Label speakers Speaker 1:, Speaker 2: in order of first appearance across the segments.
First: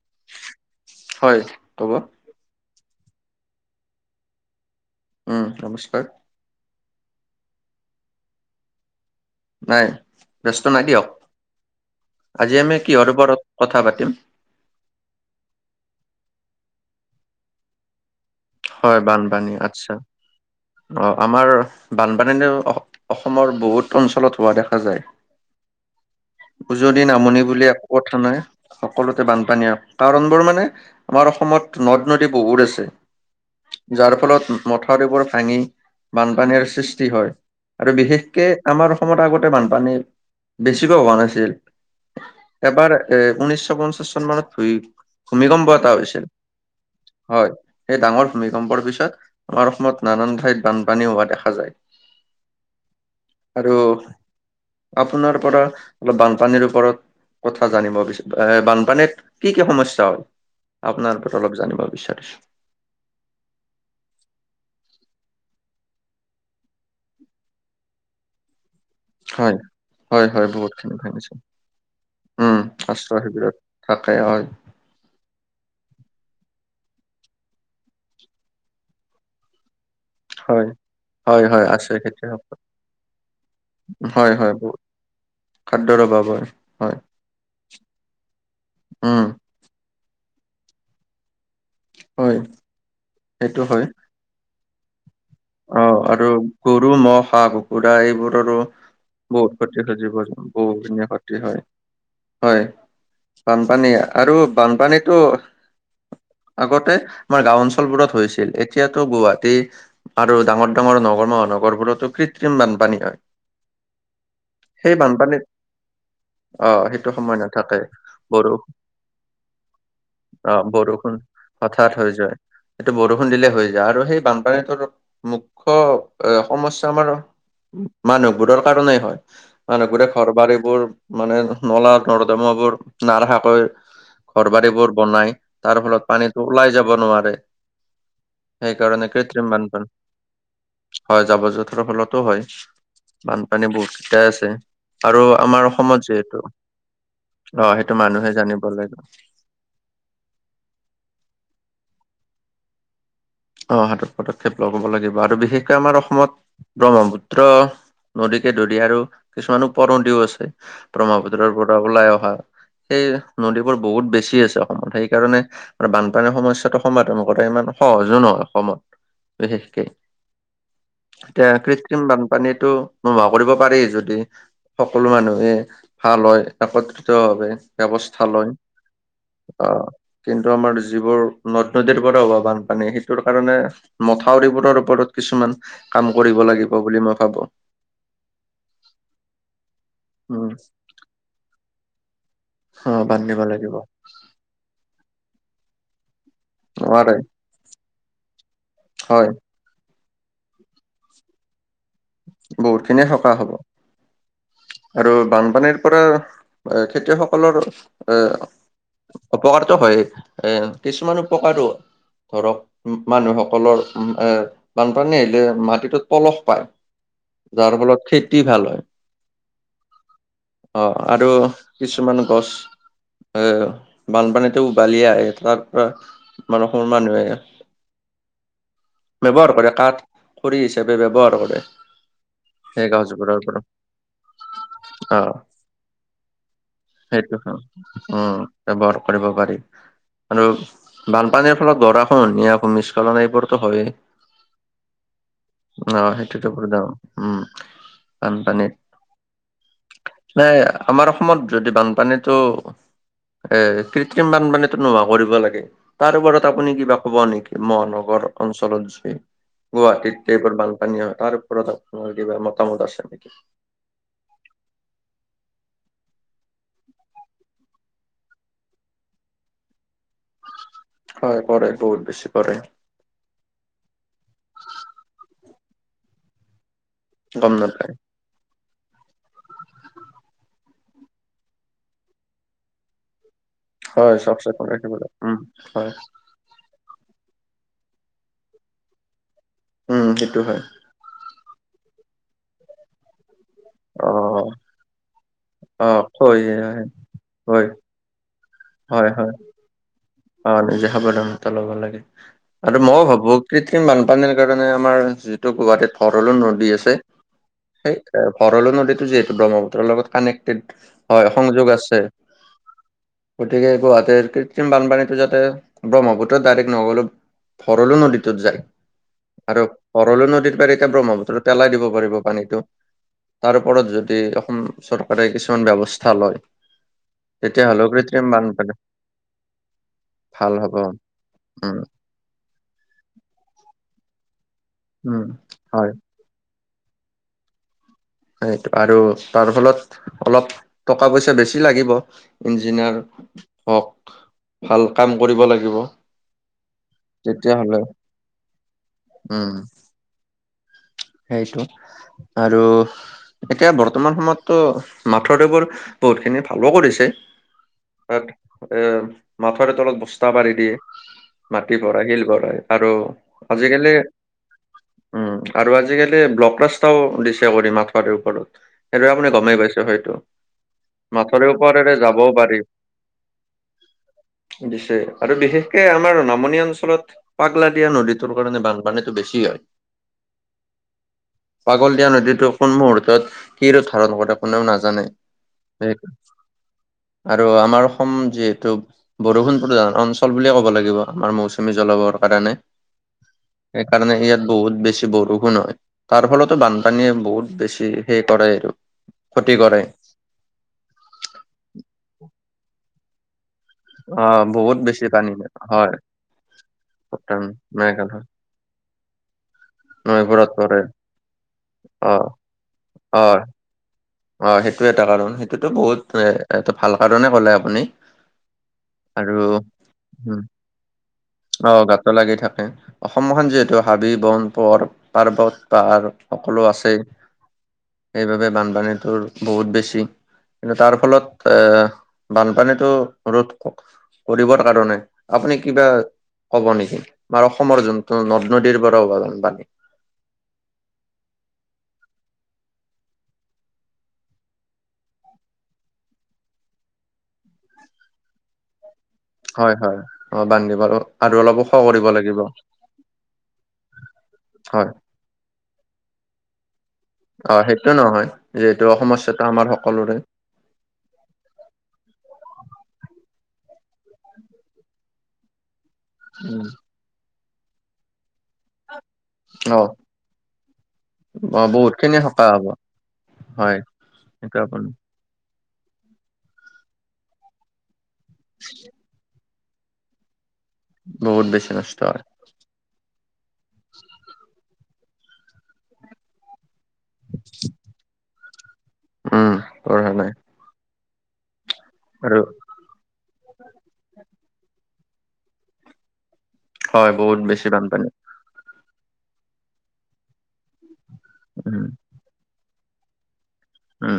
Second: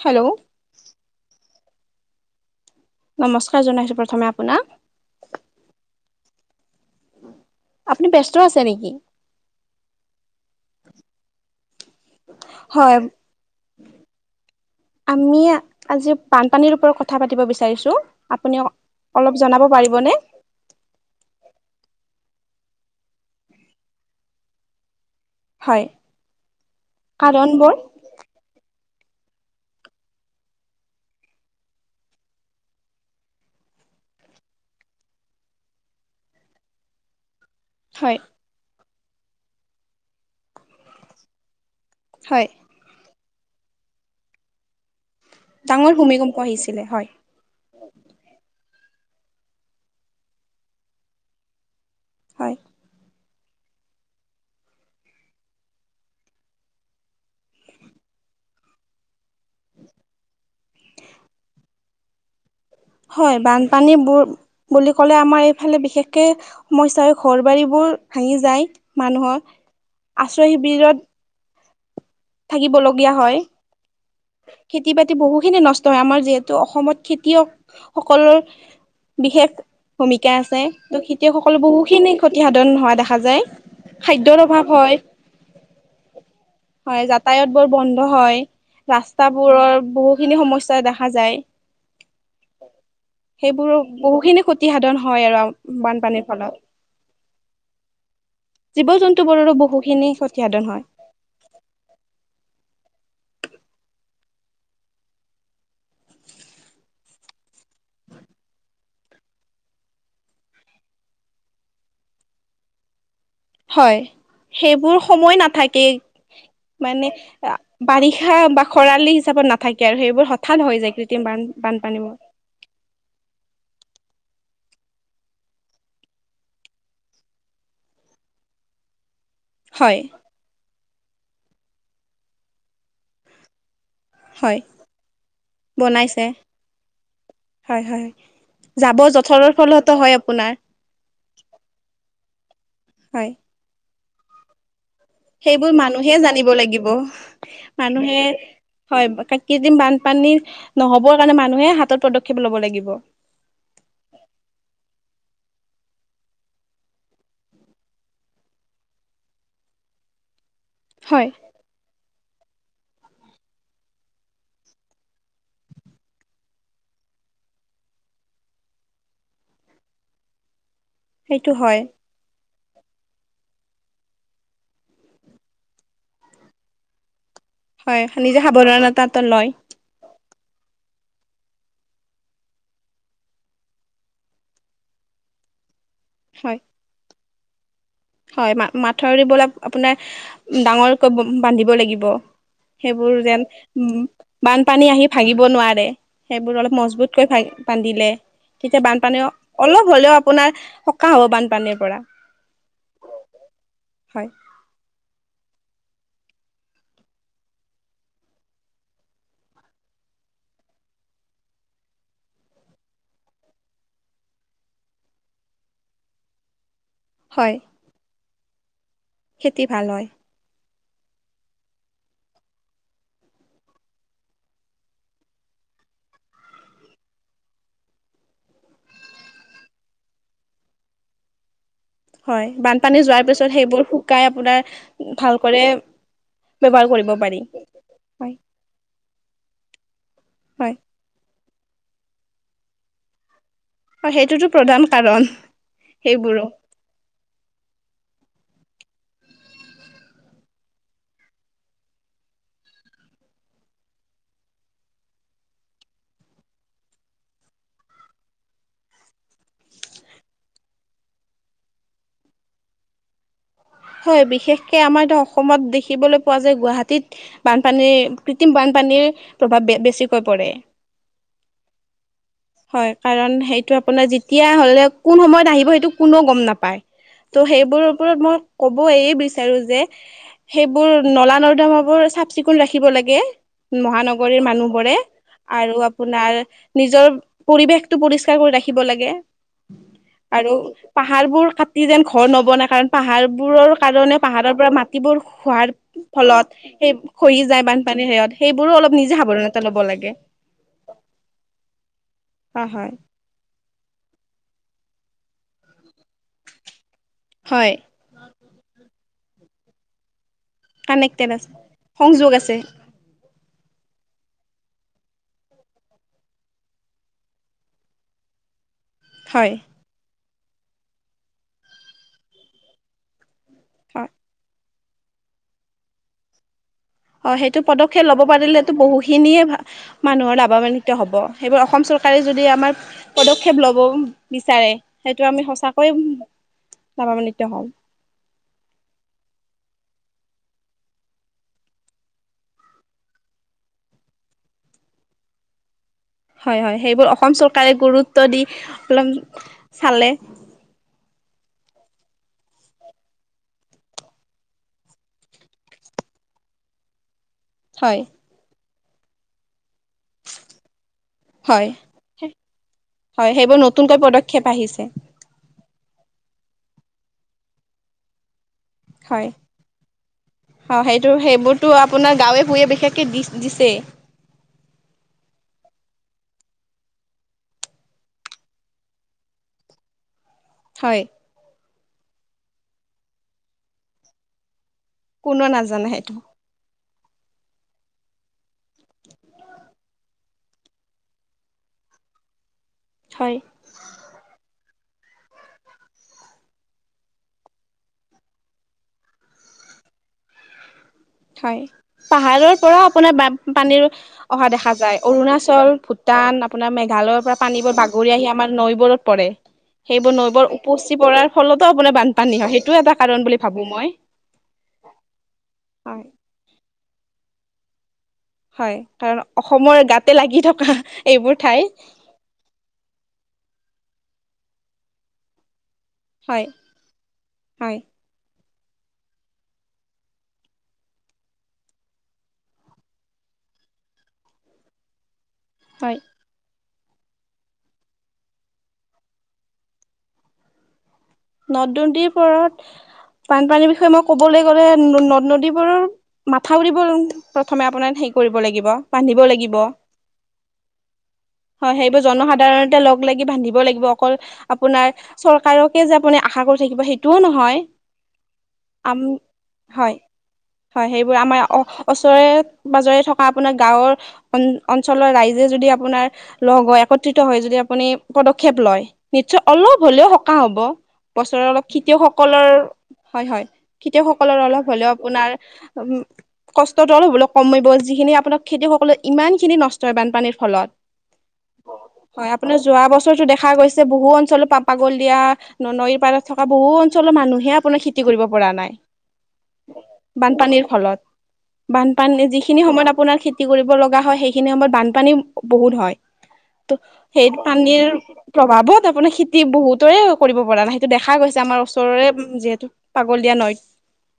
Speaker 1: Hello,
Speaker 2: [inaudible]
Speaker 1: নমস্কাৰ জনাইছো প্ৰথমে আপোনাক
Speaker 2: উম, নমস্কাৰ
Speaker 1: আপুনি ব্যস্ত আছে নেকি?
Speaker 2: নাই, ব্যস্ত নাই দিয়ক আজি আমি
Speaker 1: হয়,
Speaker 2: কিহৰ ওপৰত কথা পাতিম
Speaker 1: আমি আজি প পানীৰ ওপৰত কথা পাতি বিচাৰিছোঁ। আপুনি
Speaker 2: হয়,
Speaker 1: অলপ
Speaker 2: বানপানী
Speaker 1: জনাব
Speaker 2: আচ্ছা
Speaker 1: পাৰিবনে
Speaker 2: অ, আমাৰ বানপানী অঁ অসমৰ বহুত অঞ্চলত হোৱা দেখা যায়।
Speaker 1: হয়
Speaker 2: উজদি নামনি বুলি
Speaker 1: কাৰণবোৰ
Speaker 2: একো কথা নাই। সকলোতে বানপানীয়ে। কাৰণবোৰ মানে আমাৰ অসমত নদ -নদী বহুত আছে। যাৰ ফলত মথাউৰি এইবোৰ ভাঙি বানপানীৰ সৃষ্টি হয়। আৰু
Speaker 1: হয়
Speaker 2: বিশেষকে আমাৰ অসমত আগতে বানপানী বেছিকৈ হোৱা নাছিল।
Speaker 1: হয়
Speaker 2: এবাৰ উঊনৈছশ পঞ্চাছ চন ফিৰিত ভূমিকম্প এটা
Speaker 1: ডাঙৰ
Speaker 2: হৈছিল
Speaker 1: ভূমিকম্প আহিছিলে
Speaker 2: হয়। সেই ডাঙৰ ভূমিকম্পৰ পিছত আমাৰ অসমত নানান ঠাইত বানপানী হোৱা দেখা যায়।
Speaker 1: হয়।
Speaker 2: আৰু আপোনাৰ পৰা অলপ বানপানীৰ ওপৰত- কথা জানিব বিচ এ বানপানীত কি কি সমস্যা হ'ল? আপোনাৰ পৰা অলপ জানিব বিচাৰিছোঁ।
Speaker 1: হয় বানপানীবোৰ বুলি ক'লে আমাৰ এইফালে বিশেষকে সমস্যা হয়। ঘৰ বাৰী বোৰ ভাঙি যায় মানুহৰ
Speaker 2: হয়, হয়, হয়,
Speaker 1: আশ্ৰয়
Speaker 2: বহুতখিনি
Speaker 1: শিবিৰত-
Speaker 2: ভাঙিছে। উম,
Speaker 1: থাকিব লগীয়া
Speaker 2: আশ্ৰয়
Speaker 1: হয়,
Speaker 2: শিবিৰত থাকে হয়,
Speaker 1: খেতি বাতি বহুখিনি নষ্ট হয়। আমাৰ যিহেতু অসমত খেতিয়ক সকলৰ বিশেষ- ভূমিকা আছে।
Speaker 2: হয়।
Speaker 1: ত
Speaker 2: হয়,
Speaker 1: খেতিয়কসকললে
Speaker 2: হয়, আছে
Speaker 1: বহুখিনি ক্ষতি
Speaker 2: খেতিয়ক
Speaker 1: সাধন হোৱা দেখা যায়।
Speaker 2: হয়,
Speaker 1: খাদ্যৰ অভাৱ
Speaker 2: বহুত
Speaker 1: হয়।
Speaker 2: খাদ্যৰ অভাৱ হয়,
Speaker 1: হয় যাতায়ত বৰ বন্ধ হয়,
Speaker 2: উম,
Speaker 1: ৰাস্তাবোৰৰ বহুখিনি সমস্যা দেখা যায়,
Speaker 2: হয়। সেইটো
Speaker 1: সেইবোৰ
Speaker 2: হয়,
Speaker 1: বহুখিনি খতি
Speaker 2: অ আৰু গৰু-ম'হ, হাঁহ -কুকুৰা এইবোৰৰো
Speaker 1: জীৱ জন্তু বোৰৰো
Speaker 2: বহুত
Speaker 1: বহুখিনি
Speaker 2: ক্ষতি স
Speaker 1: ক্ষতিসাধন হয়।
Speaker 2: বহুখিনি ক্ষতি হয়। হয় বানপানী আৰু বানপানীটো আগতে আমাৰ গাঁও অঞ্চলবোৰত হৈছিল এতিয়াতো গুৱাহাটী- আৰু ডাঙৰ- ডাঙৰ নগৰ-মহানগৰবোৰতো কৃত্ৰিম বানপানী হয়।
Speaker 1: হয়,
Speaker 2: সেই
Speaker 1: সেইবোৰ সময়
Speaker 2: বানপানীত
Speaker 1: নাথাকে
Speaker 2: অ সেইটো
Speaker 1: মানে
Speaker 2: সময় নাথাকে
Speaker 1: বাৰিষা
Speaker 2: বৰষু
Speaker 1: বা খৰালি হিচাপত নাথাকে আৰু সেইবোৰ
Speaker 2: অ
Speaker 1: হঠাৎ হৈ যায় কৃত্ৰিম বান-বানপানী মই।
Speaker 2: সেইটো বৰষুণ দিলে হৈ যায় আৰু সেই বান ৰ মুখ্য এ সমস্যা আমাৰ মানুহবোৰৰ কাৰণেই হয়।
Speaker 1: হয়
Speaker 2: মানুহবোৰে ঘৰ- বাৰী বোৰ মানে নলা-নৰ্দমাবোৰ নাৰখাকৈ? ঘৰ
Speaker 1: হয়
Speaker 2: বাৰীবোৰ বনাই তাৰ ফলত
Speaker 1: বনাইছে
Speaker 2: পানীটো ওলাই যাব নোৱাৰে
Speaker 1: হয় হয়
Speaker 2: সেই
Speaker 1: জাবৰ
Speaker 2: কাৰণে কৃত্ৰিম
Speaker 1: জোথৰৰ
Speaker 2: বানপানী
Speaker 1: ফলতো হয় আপোনাৰ
Speaker 2: হয়, জাবৰ- জোথৰ ফলতো হয়
Speaker 1: হয়।
Speaker 2: বানপানী বহুতকেইটাই আছে। আৰু আমাৰ
Speaker 1: সেইবোৰ
Speaker 2: অসমত
Speaker 1: মানুহে
Speaker 2: যিহেতু
Speaker 1: জানিব লাগিব
Speaker 2: অ সেইটো
Speaker 1: মানুহে
Speaker 2: জানিব লাগিব
Speaker 1: হয় তাত কেইদিন বানপানী নহ'বৰ কাৰণে মানুহে হাতত পদক্ষেপ ল'ব লাগিব।
Speaker 2: অ' হাতত পদক্ষেপ লব লাগে বা আৰু বিশেষকে আমাৰ অসমত ব্ৰহ্মপুত্ৰ নদীকে ধৰি আৰু কিছুমানো উপনদীও আছে
Speaker 1: হয়
Speaker 2: ব্ৰহ্মপুত্ৰৰ পৰা ওলাই অহা সেই নদীবোৰ বহুত বেছি আছে অসমত, সেইকাৰণে আৰু বানপানীৰ সমস্যাটো সমাধান কৰা ইমান সহজো নহয় অসমত বিশেষকে। এতিয়া
Speaker 1: সেইটো হয়
Speaker 2: কৃষ্টিম বানপানীত টো নোহোৱা কৰিব পাৰি যদি, সকলো মানুহে ভাল হয় একত্ৰিত
Speaker 1: হয়
Speaker 2: ব্যৱস্থা
Speaker 1: নিজে
Speaker 2: লয়
Speaker 1: সাৱধানতা এটা লয়
Speaker 2: আহ কিন্তু আমাৰ যিবোৰ নদ-নদীৰ পৰা হোৱা বানপানী তোৰ কাৰণে মথাউৰিবোৰৰ ওপৰত কিছুমান কাম কৰিব
Speaker 1: হয়
Speaker 2: লাগিব বুলি মই ভাবো।
Speaker 1: হয় মা-মাথাউৰিবোৰক আপোনাৰ
Speaker 2: উম
Speaker 1: ডাঙৰকৈ বান্ধিব লাগিব।
Speaker 2: অ
Speaker 1: সেইবোৰ যেন
Speaker 2: বান্ধিব লাগিব
Speaker 1: উ বানপানী আহি ভাঙিব নোৱাৰে সেইবোৰ অলপ মজবুত
Speaker 2: নোৱাৰে
Speaker 1: কৰি বান্ধিলে তেতিয়া বানপানী
Speaker 2: হয়
Speaker 1: অলপ হ'লেও। আপোনাৰ সকাহ হ'ব বানপানীৰ। পৰা
Speaker 2: বহুত খিনিয়ে সকাহ হ'ব
Speaker 1: হয়
Speaker 2: আৰু বানপানীৰ। পৰা খেতিয়কসকলৰ এ। অপকাৰটো হয়ে, কিছুমান উপকাৰো ধৰক মানুহসকলৰ এ বানপানী আহিলে মাটিটোত পলস পায়।
Speaker 1: হয়
Speaker 2: যাৰ ফলত খেতি ভাল হয়।
Speaker 1: খেতি ভাল হয়
Speaker 2: অ' আৰু কিছুমান গছ। আহ, বানপানীতো উভালি আহে তাৰ পৰা মান সমৰ মানুহে।
Speaker 1: [inaudible]
Speaker 2: ব্যৱহাৰ কৰে কাঠ খৰি হিচাপে ব্যৱহাৰ কৰে।
Speaker 1: হয়,
Speaker 2: সেই
Speaker 1: বানপানী যোৱাৰ
Speaker 2: গছবোৰৰ
Speaker 1: পিছত
Speaker 2: পৰা
Speaker 1: সেইবোৰ শুকাই আপোনাৰ
Speaker 2: অ
Speaker 1: ভালকৈ।
Speaker 2: সেইটো
Speaker 1: হয়
Speaker 2: উম, ব্যৱহাৰ কৰিব পাৰি। আৰু
Speaker 1: হয়
Speaker 2: বানপানীৰ ফলত গৰাখহনীয়া, ভূমিস্খলন এইবোৰ। হয়
Speaker 1: সেইটোতো প্ৰধান কাৰণ
Speaker 2: ন
Speaker 1: সেইবোৰো
Speaker 2: সেইটোটো প্ৰধান। উম, বানপানীত নাই আমাৰ অসমত যদি বানপানীতটো এ, কৃত্ৰিম বানপানীতো নোহোৱা কৰিব লাগে, তাৰ ওপৰত আপুনি কিবা ক'ব নেকি মহানগৰ। অঞ্চলত যি গুৱাহাটীত এইবোৰ বানপানী হয় তাৰ ওপৰত। তোমাৰ কিবা মতামত আছে নেকি।
Speaker 1: হয়, বিশেষকে আমাৰ এতিয়া অসমত দেখিবলৈ পোৱা যে গুৱাহাটীত বানপানীৰ কৃত্ৰিম বানপানীৰ প্ৰভাৱ বেছিকৈ পৰে।
Speaker 2: হয়, পৰে বহুত। বেছি কৰে
Speaker 1: হয় কাৰণ সেইটো আপোনাৰ যেতিয়া হ'লে কোন সময়ত আহিব। টো কোননেও গ'ম নাপায় ত'
Speaker 2: গম
Speaker 1: সেইবোৰৰ
Speaker 2: নাপায়
Speaker 1: ওপৰত মই হ'ব এইে বিচাৰো যে সেইবোৰ নলা নৰ্দামাবোৰ চাফ চিকুণ ৰাখিব লাগে।
Speaker 2: হয় চাফ
Speaker 1: মহানগৰীৰ
Speaker 2: চিকুণ ৰাখিব
Speaker 1: মানুহবোৰে
Speaker 2: লাগে উম
Speaker 1: আৰু
Speaker 2: হয়
Speaker 1: আপোনাৰ নিজৰ। পৰিৱেশ টো পৰিষ্কাৰ কৰি ৰাখিব লাগে।
Speaker 2: উম সেইটো
Speaker 1: আৰু
Speaker 2: হয়
Speaker 1: পাহাৰবোৰ কাটি যেন ঘৰ নবনাই কাৰণ পাহাৰ। বোৰৰ
Speaker 2: অ
Speaker 1: কাৰণে পাহাৰৰ পৰা মাটিবোৰ খোৱাৰ
Speaker 2: অ হয়
Speaker 1: ফলত সেই খহি যায়
Speaker 2: হয়
Speaker 1: বানপানীৰ সেয়ত সেইবোৰো অলপ
Speaker 2: হয়
Speaker 1: নিজে
Speaker 2: হয়
Speaker 1: সাৱধানতা ল'ব লাগে।
Speaker 2: অ' নিজে সাৱধানতা ল'ব লাগে
Speaker 1: অ
Speaker 2: আৰু
Speaker 1: হয়
Speaker 2: মইও ভাবো কিট। কৃত্ৰিম বানপানীৰ কাৰণে আমাৰ যিটো গুৱাহাটীত। ভৰলো নদী আছে,
Speaker 1: হয়
Speaker 2: সেই ভৰলো নদীতো যিহেতু ব্ৰহ্মপুত্ৰৰ লগত কানেক্ট হয়
Speaker 1: কানেক্টেড
Speaker 2: সংযোগ আছে,
Speaker 1: সংযোগ আছে
Speaker 2: গতিকে গুৱাহাটীৰ কৃত্ৰিম বানপানীত। যাতে ব্ৰহ্মপুত্ৰত ডাইৰেক্ট নগলো ভৰলো নদীটোত যায়।
Speaker 1: হয়
Speaker 2: আৰু ভৰলো নদীৰ পাৰীতেয়া ব্ৰহ্মপুত্ৰত পেলাই দিব পাৰিব পানীটো। তাৰ ওপৰত
Speaker 1: হয়
Speaker 2: যদি অসম চৰকাৰে কিছুমান ব্যৱস্থা লয়।
Speaker 1: অ' সেইটো
Speaker 2: তেতিয়াহ'লেও
Speaker 1: পদক্ষেপ ল'ব
Speaker 2: কৃত্ৰিম
Speaker 1: পাৰিলেতো
Speaker 2: বানপানী
Speaker 1: বহুখিনিয়ে ভাল। মানুহৰ লাভানিত হ'ব। সেইবোৰ
Speaker 2: উম
Speaker 1: অসম চৰকাৰে যদি আমাৰ পদক্ষেপ ল'ব বিচাৰে।
Speaker 2: উম
Speaker 1: সেইটো আমি
Speaker 2: হয়
Speaker 1: সঁচাকৈয়ে লাভান্বিত হওঁ।
Speaker 2: সেইটো আৰু তাৰ ফলত অলপ টকা পইচা বেছি লাগিব ইঞ্জিনিয়াৰ। হওঁক ভাল কাম কৰিব লাগিব।
Speaker 1: হয়, হয়, সেইবোৰ অসম চৰকাৰে
Speaker 2: তেতিয়াহ'লে
Speaker 1: গুৰুত্ব দি অলপ
Speaker 2: উম
Speaker 1: চালে।
Speaker 2: সেইটো আৰু এতিয়া বৰ্তমান সময়ততো মাথদেবৰ বোৰ বহুত খিনি ভালো কৰিছে।
Speaker 1: হয়।
Speaker 2: তাত এ মাথাউৰি তলত বস্তা পাৰি দিয়ে।
Speaker 1: হয়
Speaker 2: মাটি ভৰাই, শিল ভৰাই আৰু আজিকালি
Speaker 1: পিছে।
Speaker 2: উম আৰু আজিকালি ব্লক ৰাস্তাও দিছে কৰি মাথাউৰৰ ওপৰত সেইদৰে আপুনি গমেই পাইছে হয়টো।
Speaker 1: অহ, সেইটো সেইবোৰতো আপোনাৰ গাঁৱে ভুঞে বিশেষকৈ দি দিছেই।
Speaker 2: দিছে আৰু বিশেষকে আমাৰ নামনি অঞ্চলত পাগলা দিয়া নদীটোৰ কাৰণে বানপানীটো বেছি হয়।
Speaker 1: হয়।
Speaker 2: পাগল দিয়া নদীতো কোন মুহূৰ্তত কি ৰূপ ধাৰণ কৰে কোনেও নাজানে।
Speaker 1: কোনেও নাজানে সেইটো।
Speaker 2: আৰু আমাৰ অসম যিহেতু বৰষুণ প্ৰধান অঞ্চল বুলিয়ে ক'ব লাগিব আমাৰ মৌচুমী জলবায়ুৰ। কাৰণে,
Speaker 1: হয়
Speaker 2: সেইকাৰণে ইয়াত বহুত বেছি বৰষুণ হয় তাৰফলতো বানপানীয়ে বহুত বেছি সেই কৰে আৰু। ক্ষতি কৰে।
Speaker 1: হয় পাহাৰৰ পৰা আপোনাৰ বা পানীৰ
Speaker 2: অ
Speaker 1: অহা দেখা
Speaker 2: বহুত
Speaker 1: যায়।
Speaker 2: বেছি পানী
Speaker 1: অৰুণাচল,
Speaker 2: হয়
Speaker 1: ভূটান, আপোনাৰ মেঘালয়ৰ, পৰা
Speaker 2: উত্তৰ
Speaker 1: পানীবোৰ বাগৰি
Speaker 2: মেঘালয়
Speaker 1: আহি আমাৰ নৈবোৰত পৰে সেইবোৰ নৈবোৰ
Speaker 2: নৈবোৰত পৰে
Speaker 1: উপচি পৰাৰ ফলতো আপোনাৰ
Speaker 2: অ
Speaker 1: বানপানী হয়, সেইটোও এটা কাৰণ বুলি ভাবোঁ মই।
Speaker 2: অহ, সেইটোও এটা কাৰণ। সেইটোতো
Speaker 1: হয়
Speaker 2: বহুত ভাল কাৰণেই ক'লে আপুনি।
Speaker 1: [inaudible] হয়। কাৰণ
Speaker 2: আৰু
Speaker 1: অসমৰ গাতে
Speaker 2: উম
Speaker 1: লাগি থকা এইবোৰ ঠাই।
Speaker 2: হাবি-বন পৰ পাৰ্বত-পাহাৰ
Speaker 1: হয়
Speaker 2: সকলো আছে
Speaker 1: হয়
Speaker 2: সেইবাবে। তোৰ বহুত বেছি। কিন্তু তাৰফলত এ বানপানীটো ৰোধ কৰিবৰ কাৰণে। আপুনি কিবা
Speaker 1: হয়
Speaker 2: ক'ব নেকি? আমাৰ অসমৰ যোনটো নদ-নদীৰ পৰা হোৱা বানপানী।
Speaker 1: নদ ঋ-নদী পৰত বানপানীৰ বিষয়ে মই ক'বলৈ গ'লে নদ-নদীবোৰত মাথাউৰিবোৰ প্ৰথমে আপোনাৰ হেৰি কৰিব লাগিব। বান্ধিব লাগিব
Speaker 2: হয়, হয়। অহ, বান্ধিব আৰু অলপ ওখ
Speaker 1: হয়। সেইবোৰ
Speaker 2: কৰিব লাগিব
Speaker 1: জনসাধাৰণতে লগ লাগি বান্ধিব লাগিব, অকল আপোনাৰ
Speaker 2: হয়
Speaker 1: চৰকাৰকে যে আপুনি আশা কৰি থাকিব সেইটোও
Speaker 2: অ
Speaker 1: নহয়।
Speaker 2: সেইটো নহয় যিহেতু
Speaker 1: আম।
Speaker 2: সমস্যাটো আমাৰ
Speaker 1: হয়,
Speaker 2: সকলোৰে
Speaker 1: হয়। সেইবোৰ আমাৰ ওচৰে পাজৰে থকা আপোনাৰ গাঁৱৰ অঞ্চলৰ ৰাইজে যদি আপোনাৰ লগ
Speaker 2: উম,
Speaker 1: হৈ একত্ৰিত হৈ যদি আপুনি পদক্ষেপ লয় নিশ্চয় অলপ
Speaker 2: অ
Speaker 1: হ'লেও সকাহ হ'ব। বছৰত
Speaker 2: অ
Speaker 1: অলপ
Speaker 2: বহুত খিনি
Speaker 1: খেতিয়কসকলৰ
Speaker 2: সকাহ হ'ব
Speaker 1: হয়, হয়। খেতিয়কসকলৰ
Speaker 2: সেইটো
Speaker 1: অলপ
Speaker 2: আপুনি
Speaker 1: হ'লেও আপোনাৰ উম, কষ্টটো হ'বলৈ কমিব, যিখিনি আপোনাৰ খেতিয়কসকলে ইমান খিনি নষ্ট হয় বানপানীৰ ফলত।
Speaker 2: বহুত বেছি নষ্ট
Speaker 1: হয় আপোনাৰ যোৱা বছৰটো দেখা গৈছে বহু অঞ্চলত পাপাগল দিয়া। নৈৰ পাৰত থকা বহু অঞ্চলৰ মানুহে আপোনাৰ খেতি কৰিব পৰা নাই।
Speaker 2: উম পঢ়া নাই
Speaker 1: বানপানীৰ ফলত। বানপানী
Speaker 2: আৰু
Speaker 1: যিখিনি সময়ত আপোনাৰ খেতি কৰিব লগা হয়, সেইখিনি সময়ত বানপানী বহুত হয়। ত'
Speaker 2: হয়
Speaker 1: সেই
Speaker 2: বহুত বেছি
Speaker 1: পানীৰ
Speaker 2: বানপানী
Speaker 1: প্ৰভাৱত আপোনাৰ খেতি বহুতৰে কৰিব পৰা নাই সেইটো দেখা দেখা গৈছে, আমাৰ
Speaker 2: উম
Speaker 1: ওচৰৰে যিহেতু পাগলদিয়া নৈত।
Speaker 2: উম,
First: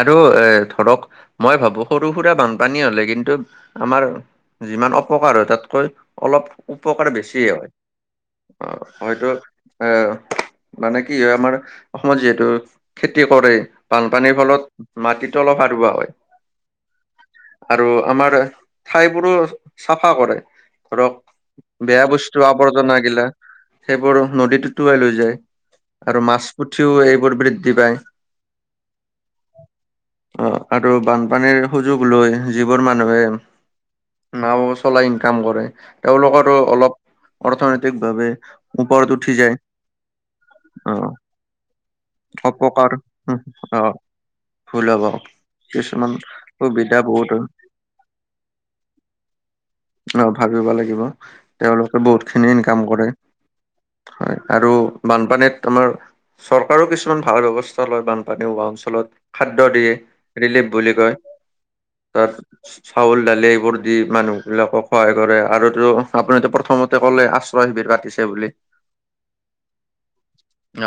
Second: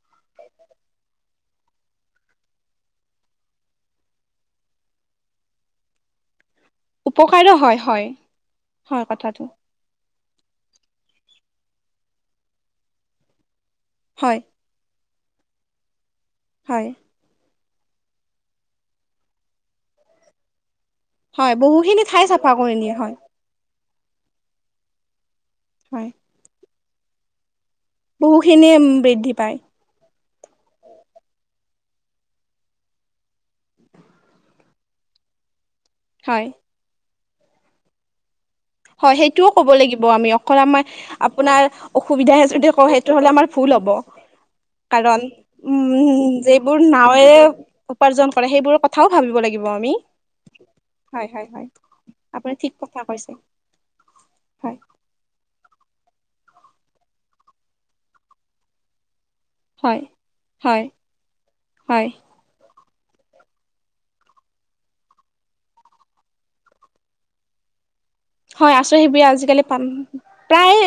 Speaker 2: আৰু এ ধৰক মই ভাবোঁ সৰু সুৰা বানপানী হ'লে কিন্তু আমাৰ যিমান অপকাৰ হয় তাতকৈ অলপ উপকাৰ বেছিয় হয়। অহ,
Speaker 1: হয়
Speaker 2: হয়তো
Speaker 1: কথাটো
Speaker 2: এ মানে কি হয় আমাৰ অসমত যিহেতু খেতি কৰে। বানপানীৰ
Speaker 1: হয়
Speaker 2: ফলত মাটিতো অলপ সাৰুৱা হয়।
Speaker 1: হয়
Speaker 2: আৰু আমাৰ ঠাইবোৰো চাফা কৰে। ধৰক
Speaker 1: হয় বহুখিনি
Speaker 2: বেয়া
Speaker 1: ঠাই
Speaker 2: বস্তু
Speaker 1: চাফা কৰি নিয়ে
Speaker 2: আৱৰ্জনা
Speaker 1: হয়
Speaker 2: গিলা। সেইবোৰ নদী উতুৱাই লৈ যায় আৰু মাছ পুঠিও এইবোৰ বৃদ্ধি পায়
Speaker 1: বহুখিনিয়ে বৃদ্ধি পায়।
Speaker 2: অহ, আৰু বানপানীৰ সুযোগ লৈ যিবোৰ মানুহে নাও চলাই ইনকাম কৰে,
Speaker 1: হয়
Speaker 2: তেওঁলোকৰো অলপ অৰ্থনৈতিক ভাৱে
Speaker 1: হয়, সেইটোও ক'ব লাগিব আমি অকল আমাৰ
Speaker 2: অ
Speaker 1: আপোনাৰ অসুবিধা সধে যদি কওঁ
Speaker 2: অপকাৰ
Speaker 1: সেইটো হ'লে আমাৰ ভুল
Speaker 2: অ
Speaker 1: হ'ব।
Speaker 2: ভুল হ'ব
Speaker 1: কাৰণ,
Speaker 2: কিছুমান
Speaker 1: উম, যিবোৰ
Speaker 2: সুবিধা
Speaker 1: নাৱে
Speaker 2: বহুত
Speaker 1: উপাৰ্জন কৰে সেইবোৰৰ কথাও ভাবিব লাগিব। লাগিব আমি।
Speaker 2: অ, ভাবিব লাগিব।
Speaker 1: হয় হয় হয়
Speaker 2: তেওঁলোকে বহুতখিনি
Speaker 1: আপুনি ঠিক
Speaker 2: ইনকাম
Speaker 1: কথা
Speaker 2: কৰে।
Speaker 1: [inaudible]
Speaker 2: হয় আৰু বানপানীত আমাৰ চৰকাৰো কিছু কিছুমান ভাল ব্যৱস্থা লয় বানপানীওোৱা অঞ্চলত। খাদ্য দিয়ে
Speaker 1: হয়
Speaker 2: ৰিলিফ
Speaker 1: হয়
Speaker 2: বুলি কয়,
Speaker 1: হয়
Speaker 2: [unintelligible] চাউল দালি এইবোৰ দি মানুহ বিলাকক সহায় কৰে আৰুটো আপুনিটো প্ৰথমতে ক'লে আশ্ৰয় শিবিৰ পাতিছে। বুলি
Speaker 1: হয়, আচৰি সব আজিকালি প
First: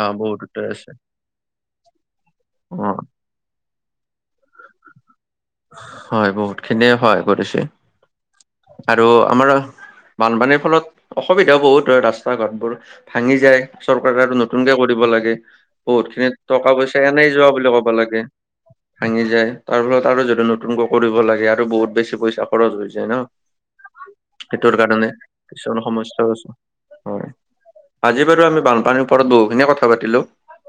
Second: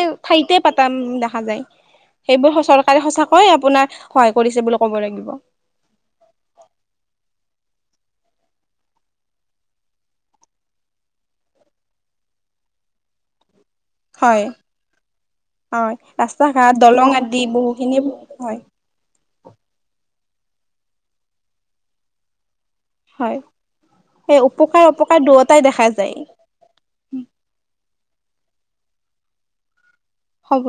Speaker 2: অ বহুত
Speaker 1: ঠাইতে পাতা
Speaker 2: আছে
Speaker 1: দেখা যায়। সেইবোৰ
Speaker 2: অ
Speaker 1: চৰকাৰে সচাকৈয়ে আপোনাৰ সহায় কৰিছে বুলি ক'ব লাগিব।
Speaker 2: হয়, বহুত খিনিয়ে সহায় ক
Speaker 1: [unintelligible]
Speaker 2: আৰু আমাৰ বানপানীৰ ফলত অসুবিধা বহুত হয় ৰাস্তা ঘাটবোৰ ভাঙি যায়, চৰকাৰে আৰু
Speaker 1: হয়
Speaker 2: নতুনকে কৰিব লাগে।
Speaker 1: হয়
Speaker 2: বহুত খিনিত
Speaker 1: ৰাস্তা ঘাট
Speaker 2: টকা পইচা
Speaker 1: দলং
Speaker 2: এনেই
Speaker 1: আদি
Speaker 2: যোৱা বুলি ক'ব
Speaker 1: বহুখিনি
Speaker 2: লাগে,
Speaker 1: হয়
Speaker 2: ভাঙি যায়। তাৰ ফলত আৰু যদি নতুনকৈ কৰিব লাগে আৰু বহুত বেছি পইচা খৰচ হৈ যায় ন'।
Speaker 1: হয় সেই
Speaker 2: সেইটোৰ
Speaker 1: উপকাৰ
Speaker 2: কাৰণে
Speaker 1: অপকাৰ দুয়োটাই
Speaker 2: কিছুমান
Speaker 1: দেখা যায়
Speaker 2: সমস্যাও আছে, হয়, আজি বাৰু আমি বানপানীৰ ওপৰত বহুখিনিয় কথা পাতিলোঁ
Speaker 1: হ'ব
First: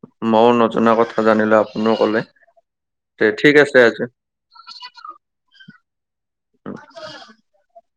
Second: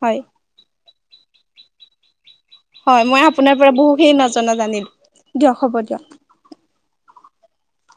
Speaker 1: হয়
Speaker 2: ময়ও নজনা কথা জানিলোঁ, আপুনিও কলে।
Speaker 1: হয়, মই
Speaker 2: তে ঠিক
Speaker 1: আপোনাৰ পৰা
Speaker 2: আছে আজি
Speaker 1: বহুতখিনি নজনা জানিলোঁ। দিয়ক হ'ব দিয়ক।
Speaker 2: [unintelligible]